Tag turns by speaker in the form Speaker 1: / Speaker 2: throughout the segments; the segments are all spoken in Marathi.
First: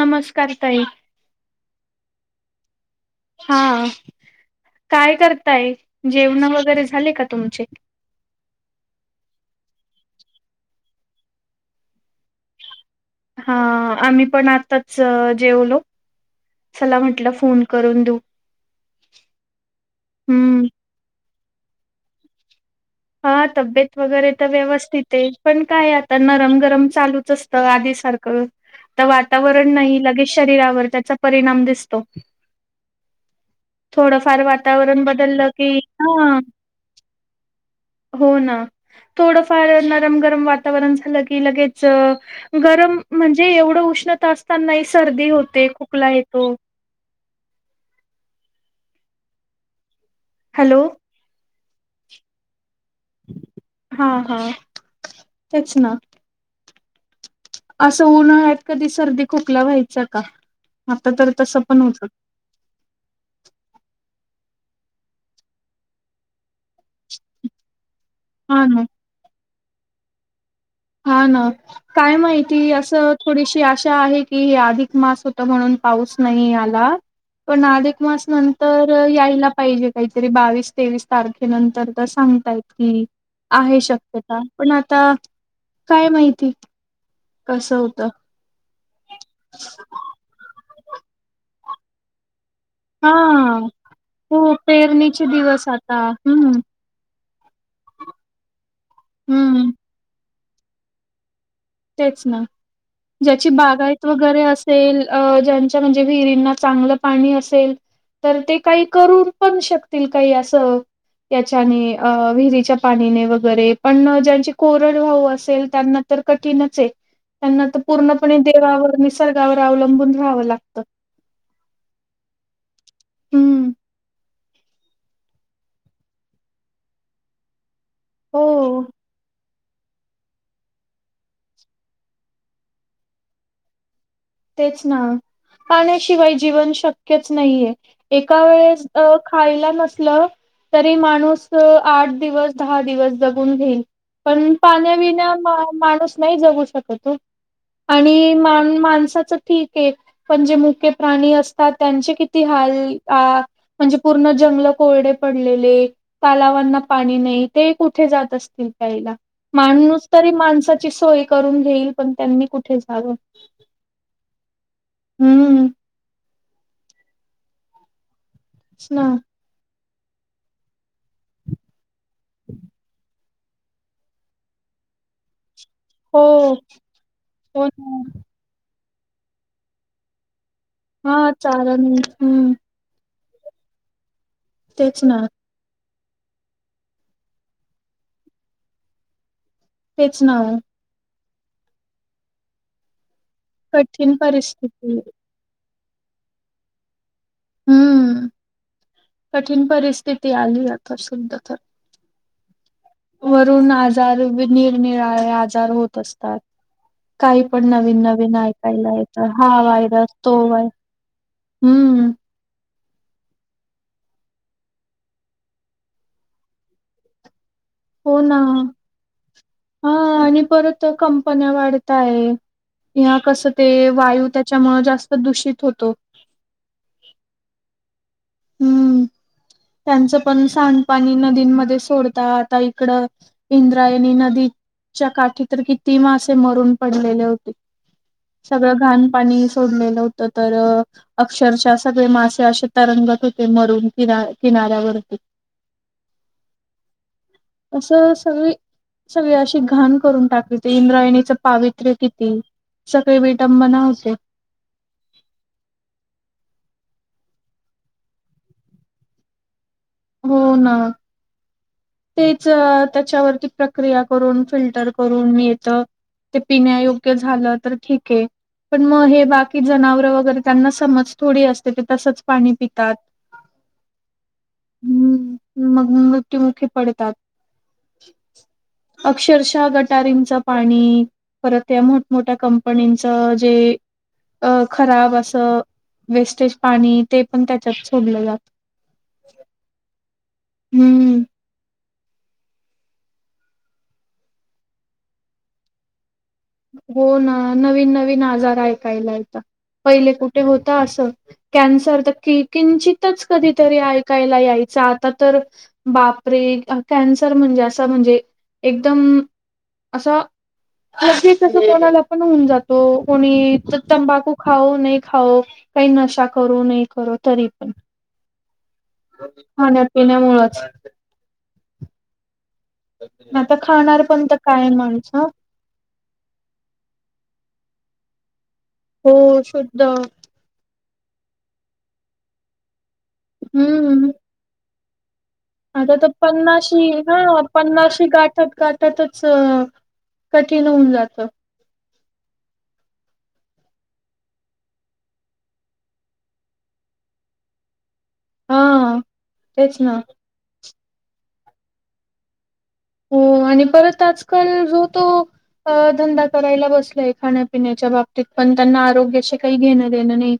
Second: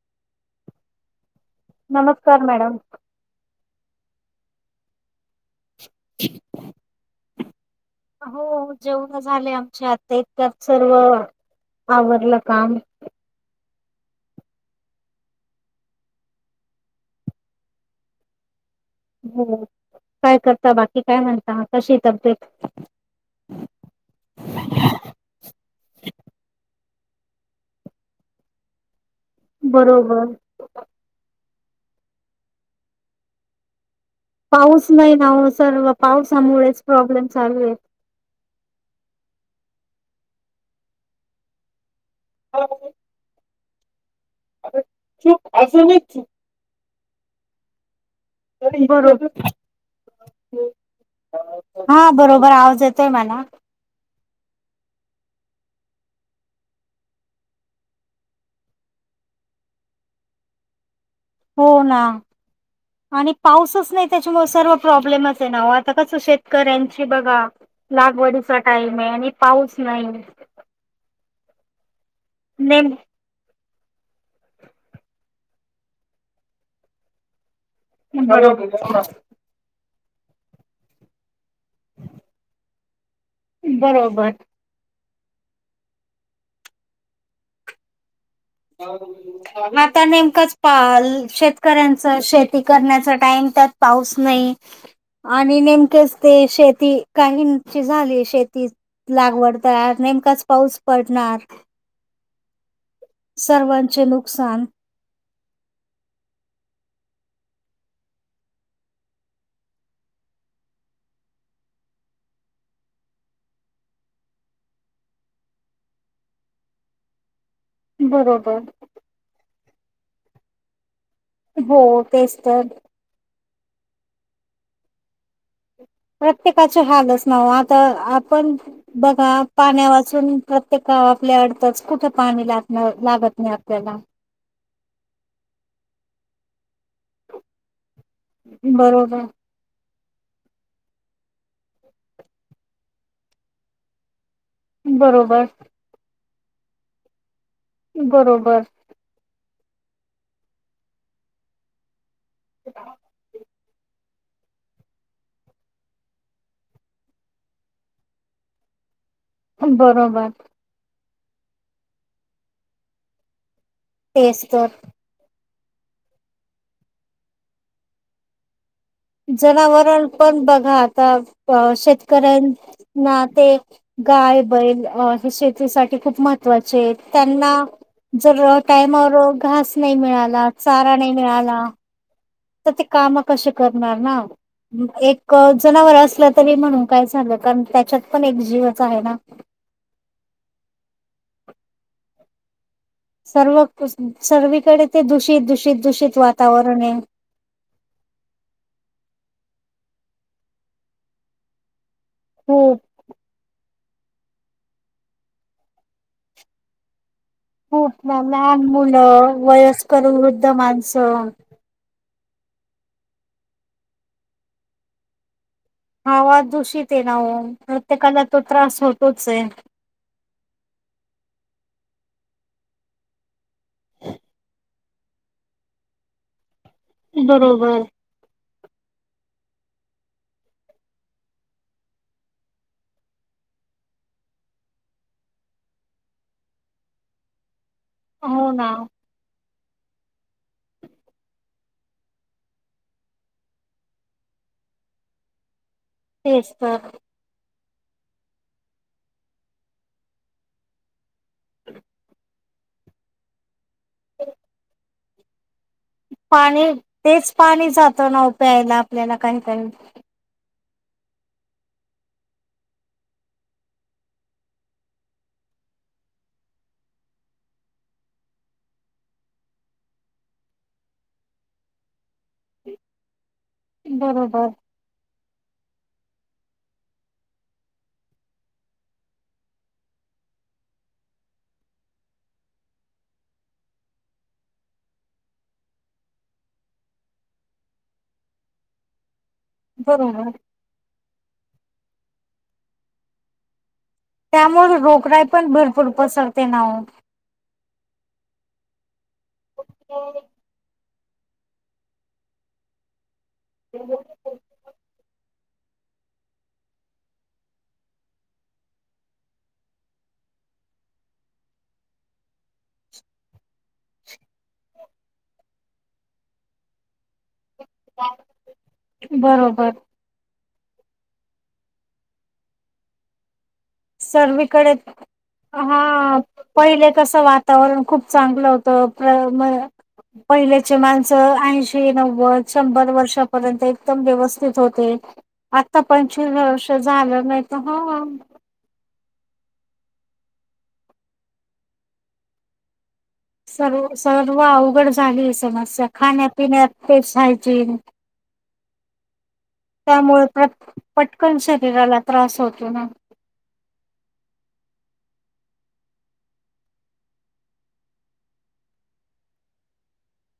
Speaker 1: नमस्कार ताई.
Speaker 2: नमस्कार मॅडम
Speaker 1: हा काय करताय जेवण वगैरे झाले का? तुमचे?
Speaker 2: हो जेवण झाले आमच्या आता इतक सर्व आवरलं काम,
Speaker 1: हा, आम्ही पण आताच जेवलो चला म्हटलं फोन करून देऊ.
Speaker 2: हो काय
Speaker 1: हम्म
Speaker 2: करता, बाकी काय म्हणता कशी तब्येत?
Speaker 1: हा तब्येत वगैरे तर व्यवस्थित आहे. पण काय आता नरम गरम. चालूच असत आधी सारखं. तर वातावरण नाही
Speaker 2: बरोबर.
Speaker 1: लगेच शरीरावर त्याचा परिणाम दिस दिसतो. थोडंफार
Speaker 2: पाऊस
Speaker 1: वातावरण
Speaker 2: नाही ना,
Speaker 1: बदललं की
Speaker 2: सर्व
Speaker 1: हा
Speaker 2: पावसामुळेच प्रॉब्लेम चालू. आहेत.
Speaker 1: हो ना थोडफार गरम गरम वातावरण झालं की लगेच.
Speaker 2: बरोबर.
Speaker 1: गरम म्हणजे एवढं? उष्ण असताना सर्दी होते, खोकला येतो.
Speaker 2: बरोबर
Speaker 1: हॅलो?
Speaker 2: हा बरोबर आज ये येतोय मला
Speaker 1: हा हा तेच ना. असं उन्हाळ्यात कधी सर्दी खोकला व्हायचा का? आता तर तसं
Speaker 2: हो,
Speaker 1: पण
Speaker 2: ना
Speaker 1: होतं.
Speaker 2: आणि पाऊसच नाही. त्याच्यामुळे सर्व प्रॉब्लेम आहे ना आता कस शेती शेतकऱ्यांची बघा लागवडीचा
Speaker 1: हा ना
Speaker 2: टाइम आहे आणि पाऊस नाही.
Speaker 1: हा ना काय माहिती
Speaker 2: नेम
Speaker 1: असं थोडीशी आशा आहे की अधिक मास होत म्हणून पाऊस नाही आला. पण अधिक मास
Speaker 2: बरोबर
Speaker 1: नंतर यायला पाहिजेत. काहीतरी बावीस तेवीस तारखेनंतर तर सांगतायेत की आहे
Speaker 2: बरोबर.
Speaker 1: शक्यता पण आता काय माहिती? कसं होतं.
Speaker 2: आता नेमकं च पाल शेत शेतकऱ्यांच शेत शेती
Speaker 1: हा
Speaker 2: करण्याचा टाइम त्यात पाऊस नाही
Speaker 1: हो पेरणीचे
Speaker 2: आणि
Speaker 1: दिवस आता
Speaker 2: नेमकंच त
Speaker 1: हम्म
Speaker 2: शेती काहीची झाली शेतीत लागवडत
Speaker 1: हम्म
Speaker 2: तर नेमकं च पाऊस पडणार.
Speaker 1: तेच ना. ज्याची बागायत
Speaker 2: सर्वांचे
Speaker 1: वगैरे
Speaker 2: नुकसान
Speaker 1: असेल अ ज्याचा म्हणजे विहिरांना चांगलं पाणी असेलतर ते काही करू पण शकतील काही असं, याच्याने अ विहिरी च्या पाण्याने वैगेरे पण मं ज्यांची कोरडवाहू असेल त्यांना तर कठीणच आहे. त्यांना तर पूर्णपणे
Speaker 2: बरोबर
Speaker 1: देवावर निसर्गावर अवलंबून राहावं लागतं.
Speaker 2: हो तेच तर.
Speaker 1: हूं!
Speaker 2: प्रत्येकाचे हालच नावो आ त आपण
Speaker 1: हो
Speaker 2: बघा पाण्या वाचून प्रत्येका आपल्या अडतंच, कुठे पाणी ला लागत नाही आपल्याला.
Speaker 1: तेच ना पाण्याशिवाय जीवन शक क्यच नाहीये एका वेळेस अ
Speaker 2: बरोबर
Speaker 1: खायला नस तरी माणूस अ आठ दिवस, दहा दिवस जगून घेईन. पण पाण्याविणा
Speaker 2: बरोबर
Speaker 1: माणूस नाही जगू शकत ओ. आणि मा
Speaker 2: बरोबर
Speaker 1: माणसंच ठीक हे पण जे मुके प्राणी असतात, त्यांचे किती ती हाल अं म्हणजे पूर्ण जंगलं कोरडे पडलेले तलावांना पाणी नाही ते कुठे जात असतील प्यायला. माणूस
Speaker 2: बरोबर
Speaker 1: तरी माणसाची सोय करून घेईल पण त्यांनी कुठे जाव
Speaker 2: तेस तर.
Speaker 1: हूं! [unintelligible]
Speaker 2: जनावरण पण बघा आता शेत [unintelligible] ते गाय बैल अ हे शेती ते साठी खूप
Speaker 1: हो
Speaker 2: महत्त्वाचेत त्यांना
Speaker 1: हो ना
Speaker 2: जर टायमावर घास नाही मिळाला. चारा नाही
Speaker 1: हा
Speaker 2: मिळाला.
Speaker 1: चालन हम्म
Speaker 2: तर ते काम. कसे करणार ना.
Speaker 1: तेच ना
Speaker 2: एक जनावर अस. असल तरी म्हणून काय झालं कारण त्याच्यात पण एक जीवच आहे ना.
Speaker 1: तेच ना
Speaker 2: सर्व
Speaker 1: कठीण
Speaker 2: [unintelligible] सर्वीकडे
Speaker 1: परिस्थिती
Speaker 2: ते दूषित दूषित दूषित वातावरण ये.
Speaker 1: हम्म कठीण परिस्थिती आली आता सदया तर
Speaker 2: हो
Speaker 1: वरून आजार निरनिराळे आजार होत असतात. काही पण नवीन
Speaker 2: खूप
Speaker 1: नवीन
Speaker 2: लहान
Speaker 1: ऐकायला येतं,
Speaker 2: मुलं
Speaker 1: हा
Speaker 2: वयस्कर
Speaker 1: व्हायरस तो
Speaker 2: वृद्ध
Speaker 1: व्हायरस.
Speaker 2: माणसं हवा दूषित हे ना ओ.
Speaker 1: हो
Speaker 2: प्रत्येकाला
Speaker 1: ना
Speaker 2: तो त्रास होतोच, आहे.
Speaker 1: हा आणि परत कंपन्या वाढताय, ह्या कसं ते वायू त्याच्यामुळं जास्त दूषित होतो.
Speaker 2: बरोबर
Speaker 1: हम्म त्यांचं पण सांडपाणी नदींमध्ये सोडता, आता इकडं इंद्रायणी नदीच्या काठी तर किती मासे मरून पडलेले होते.
Speaker 2: हो ना
Speaker 1: सगळं घाण पाणी. सोडलेलं होत, तर अक्षरच्या सगळे मासे असे तरंगत हो ते मरुन किना किनाऱ्यावरती.
Speaker 2: तेच तर.
Speaker 1: असं सगळी सगळी अशी घाण करून टाकते, इंद्रायणीच पावित्र्य किती सगळी विटंबना हो. [unintelligible]
Speaker 2: पाणी तेच पाणी जात, ना ओ प्यायला आपल्याला काही काही
Speaker 1: हो ना तेच त्याच्यावरती प्रक्रिया करून फिल्टर करून येत, ते पिण्या योग्य झालं तर ठीक आहे. पण मग हे बाकी जनावर वगैरे त्यांना समज थोडी असते. ते तसच पाणी पितात.
Speaker 2: बरोबर.
Speaker 1: ह् मग मृत्युमुखी पडतात अक्षरशा गटारींच पाणी परत या मोठमोठ्या कंपनींच जे खराब असं वेस्टेज पाणी ते पण त्याच्यात सोडलं जात.
Speaker 2: बरोबर.
Speaker 1: हम्म.
Speaker 2: त्यामुळे रोगराई पण भरपूर पसर..
Speaker 1: हो ना नवीन नवी नवीन आजार ऐकायला येतात. पहीले कुठे होतं असं कॅन्सर तर किंचित... तच कधीतरी ऐकायला यायचं, आता तर बापरे! कॅन्सर म्हणजे, असं म्हणजे एकदम अस. तसं कोणाला पण होऊन जातो, कोणी तंबाखू खाऊ, नई खाऊ काही नशा करो नाही करो तरी पण.
Speaker 2: [inaudible] बरोबर.
Speaker 1: खाण्यापिण्यामुळंच. प [unintelligible] हा.
Speaker 2: सर्वीकडे हां पहिले तसं वा वातावरण खूप चांगलं होतं त प
Speaker 1: हो
Speaker 2: म
Speaker 1: शुद्ध
Speaker 2: पहिलेचे माणसं ऐंशी, नव्वद, शंभर वर्ष वर्षापर्यंत एकदम
Speaker 1: हम्म
Speaker 2: व्यवस्थित होते.
Speaker 1: आता तर
Speaker 2: पंचवीस वर्ष
Speaker 1: पन्नाशी
Speaker 2: झालं
Speaker 1: हां
Speaker 2: नाही तर हा
Speaker 1: पन्नाशी गाठत गाठतच कठीण होऊन जातं.
Speaker 2: सर्व सर्व अवघड झालीय समस्या खाण्यापिण्यात तेच हायजीन
Speaker 1: हा तेच ना
Speaker 2: त्यामुळे त्या पटकन शरीराला त्रास होत
Speaker 1: हो आणि परत आजकाल जो तो अ धंदा करायला बसलाय खाण्यापिण्याच्या बाबतीत पण त्यांना आरोग्याशी काही घेणं देणं नाही.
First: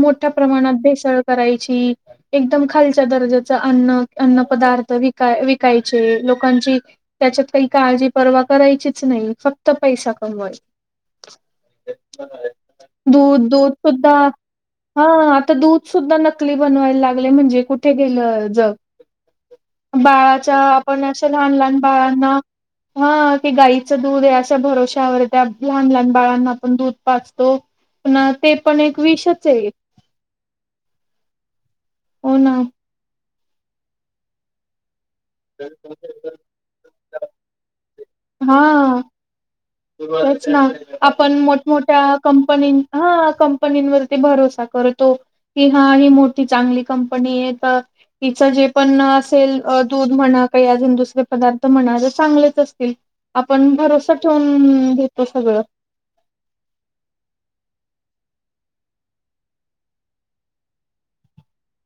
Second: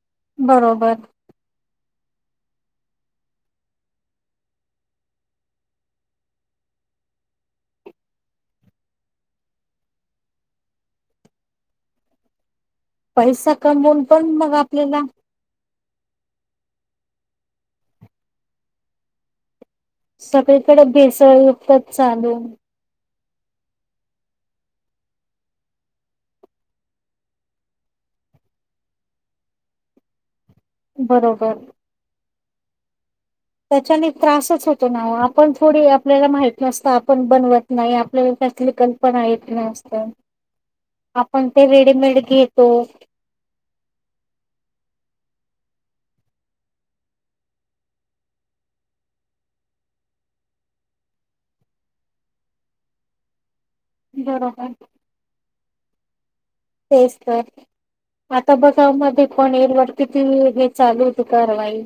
Speaker 1: मोठ्या प्रमाणात
Speaker 2: बरोबर
Speaker 1: भेसळ करायची. एकदम खालच्या दर्जाचं अन्न, अन्न पदार्थ विकय विकायचे लोकं लोकांची त्याच्यात काही काळजी परवा करायचीच नाही फक्त पैसा कमवाय दूध
Speaker 2: पैसा
Speaker 1: दूध
Speaker 2: कमवून
Speaker 1: सुद्धा
Speaker 2: पण मग आपल्याला
Speaker 1: हां आता दूध सुद्धा नक नकली बनवायला लागले म्हणजे कुठे गेलं जग बाळाच्या
Speaker 2: सगळीकडे
Speaker 1: आपण
Speaker 2: बेस
Speaker 1: अशा लहान लहान बाळांना हं की गाईचं दूध आहे अशा भरोश्यावर त्या लहान लहान बाळांना पण दूध पाचतो प ते पण एक विषच आहे
Speaker 2: बरोबर.
Speaker 1: हो ना.
Speaker 2: त्याच्याने त्रासच होतो ना हो आप आपण थोडी आपल्याला माहित असतं आपण बनवत नाही आप तरी त्यातली कल्पना येत नस
Speaker 1: हेच ना आपण मोठ मोठ्या
Speaker 2: रेडीमेड घेतो
Speaker 1: कंपनी ह कंपनीवरती भरोसा करतो ह ही मोठी चांगली कंपनी तर जे पण असेल दूध म्हणा काही अजून दुसरे पदार्थ म्हणा चांगले च असतील पण भरोसा ठेवून
Speaker 2: बरोबर
Speaker 1: हम्म घेतो सगळं.
Speaker 2: तेच तर आता बघा मध्ये पण येईल वरती हे चालू होत कारवाई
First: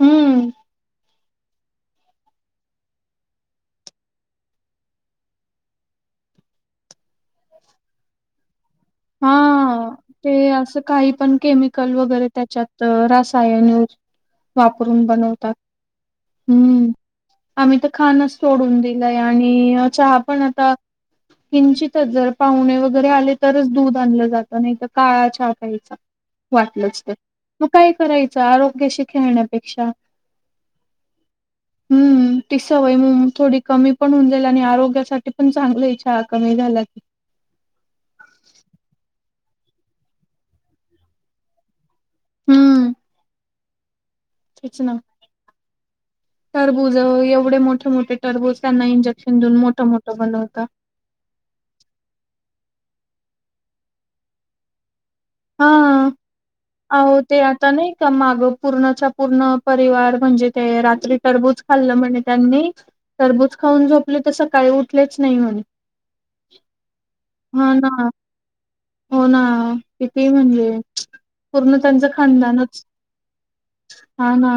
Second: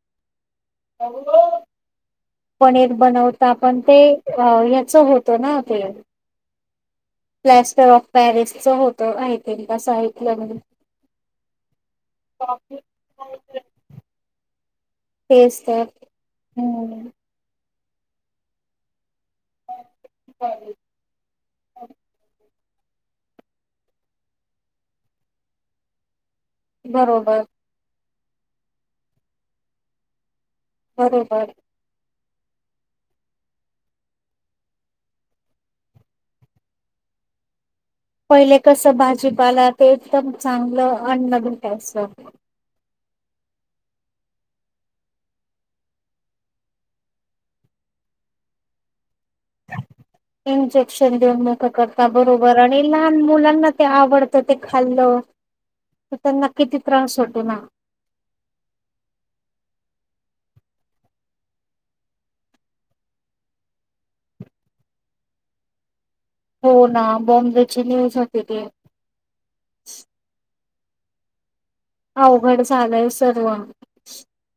Speaker 1: हम्म.
Speaker 2: [unintelligible] पनीर बनवता पण ते अ ह्याच होतं ना ते प्लॅस्टर ऑफ पॅरिसच होत आहे ते
Speaker 1: हा
Speaker 2: असं ऐकलं
Speaker 1: ते
Speaker 2: मी
Speaker 1: असं काही पण केमिकल वगैरे त्याच्यात, रासायन वापरून बनवतात.
Speaker 2: तेच तर
Speaker 1: हम्म. आम्ही तर खानचं सोडून दिल. चहा पण आता किंचित पाव्हने वगैरे आले तरच दूध आणलं जात नाही तर काळा च्या प्यायचा. वाटलंच तर
Speaker 2: बरोबर
Speaker 1: मग काय? करायचं आरोग्याशी खेळण्यापेक्षा
Speaker 2: बरोबर
Speaker 1: ती सवय म थोडी कमी पण होऊन जाईल आणि आरोग्यासाठी पण चांगली चहा कमी झाला तर.
Speaker 2: पहिले कस भाजीपाला ते एकदम चांगलं अन्न भेटायचं.
Speaker 1: हम्म. तेच ना, टरबूज एवढे मोठे मोठे टरबूज त्यांना इंजेक्ट
Speaker 2: इंजेक्शन देऊन मोठ करता बरोबर. बर आणि लहान मुलांना ते आवडतं ते खाल्लं
Speaker 1: हा
Speaker 2: तर त्यांना किती
Speaker 1: अहो
Speaker 2: त्रास
Speaker 1: ते
Speaker 2: होतो ना
Speaker 1: आता नाही का माग पूर्णच्या पूर्ण परिवार म्हणजे ते रात्री टरबूज खाल्लं म्हने त्यांनी टरबूज खाऊन झोपले तर सकाळी उठलेच नाही म्हणे.
Speaker 2: हो ना
Speaker 1: हां
Speaker 2: बॉम्बेची
Speaker 1: ना.
Speaker 2: न्यूज होती ती.
Speaker 1: हम्म. पूर्ण त्यांचं
Speaker 2: अवघड
Speaker 1: खानदानच
Speaker 2: झालंय सर्व
Speaker 1: हा ना.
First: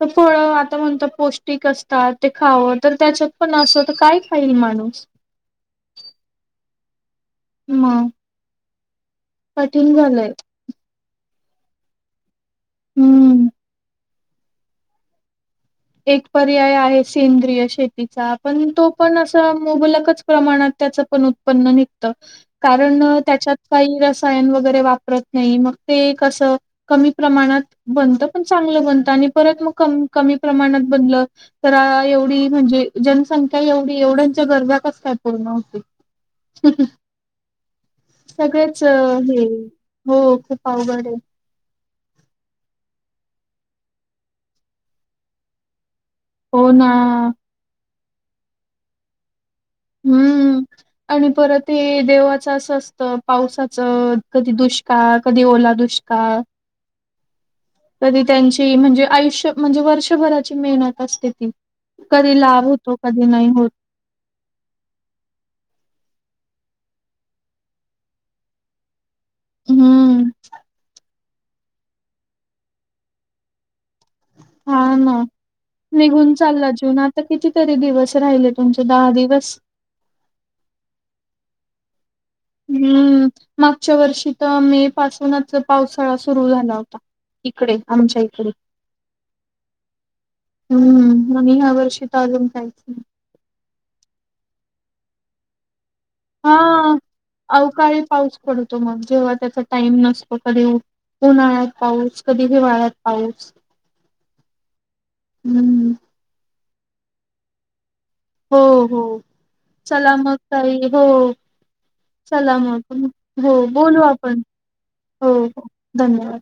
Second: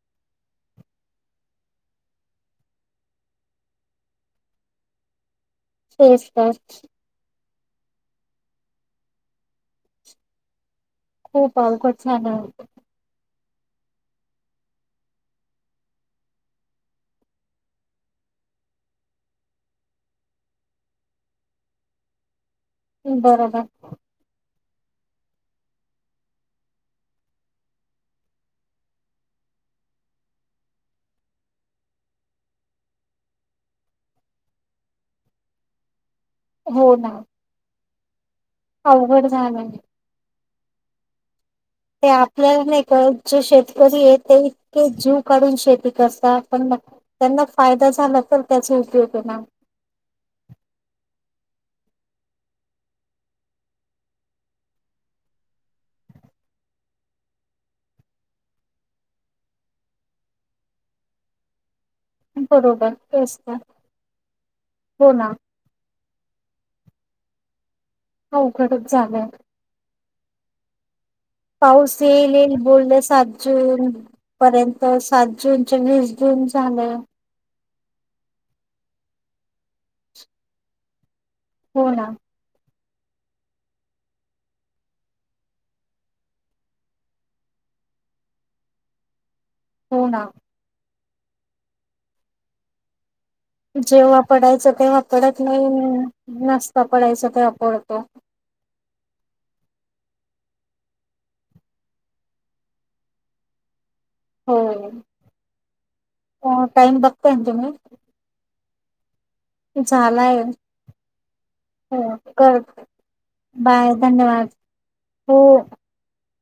Speaker 1: तर फळ आता म्हणत पौष्टिक असतात ते खावं तर त्याच्यात पण असं तर काय खाईल माणूस?
Speaker 2: तेच तर.
Speaker 1: मग. कठीण झालंय?
Speaker 2: खूप अवघड झालं आहे.
Speaker 1: हम्म. एक पर्याय आहे सेंद्रिय शेतीचा पण तो पण असं मुबलकच प्रमाणात त्याच पण उत्पन्न निघत. कारण त्याच्यात
Speaker 2: बरोबर
Speaker 1: काही रसायन वगैर वापरत नाही ते कसं कमी प्रमाणात बनत. पण चांगल बनत. आणि परत कमी प्रमाणात बनलं. तर एवढी म्हणजे जनसंख्या एवढी, एवढ्यांच्या गरजा कसं काय पूर्ण होतील.
Speaker 2: हो ना.
Speaker 1: सगळेच
Speaker 2: अवघड
Speaker 1: हे
Speaker 2: झालं
Speaker 1: हो. अवघड ए
Speaker 2: ते आपल्याला नाही कळत जे शेतकरी आहे ते इतके जीव काढून शेती कर तात
Speaker 1: हो ना
Speaker 2: त्यांना फायदा झाला. तर त्याचा उपयोग आहे ना.
Speaker 1: हम्म आणि परत हे देवाचं असं असतं, पावसाचं, कधी दुष्काळ कधी, ओला दुष्काळ. कधी त्यांची म्हणजे आयुष्य म्हणजे, वर्षभराची मेहनत असते ती. कधी लाभ होतो
Speaker 2: बरोबर
Speaker 1: कधी
Speaker 2: तेच
Speaker 1: नाही
Speaker 2: तर
Speaker 1: होत
Speaker 2: हो ना अवघडच झालंय.
Speaker 1: हम्म.
Speaker 2: पाऊस येईल येल बोलस सात जून.
Speaker 1: हा
Speaker 2: पर्यंत
Speaker 1: ना.
Speaker 2: सात जून च वीस जून झालं
Speaker 1: तरी दिवस राहिले तुमचे दहा दिवस
Speaker 2: हो ना
Speaker 1: हम्म मागच्या वर्षी तर मे पासूनच पावसाळा सुरु झाला होता इकडे आमच्या इकडे.
Speaker 2: हो ना
Speaker 1: हम्म म ह्या वर्षी चालून जायच
Speaker 2: जेव्हा पडायचा तेव्हा पडत नाही ना. नसता पडायचा तेव्हा पडतो
Speaker 1: तो मग जेव्हा त्याचा टाइम नसतो कधी उन्हाळ्यात पाऊस कधी हिवाळ्यात पाऊस
Speaker 2: हो
Speaker 1: हम्म
Speaker 2: अ टाईम बघताय ना तुम्ही
Speaker 1: हो हो चला मग
Speaker 2: झालाय
Speaker 1: काही हो
Speaker 2: हो कर
Speaker 1: चला मग हो
Speaker 2: बाय
Speaker 1: बोलू आपण
Speaker 2: धन्यवाद
Speaker 1: हो धन्यवाद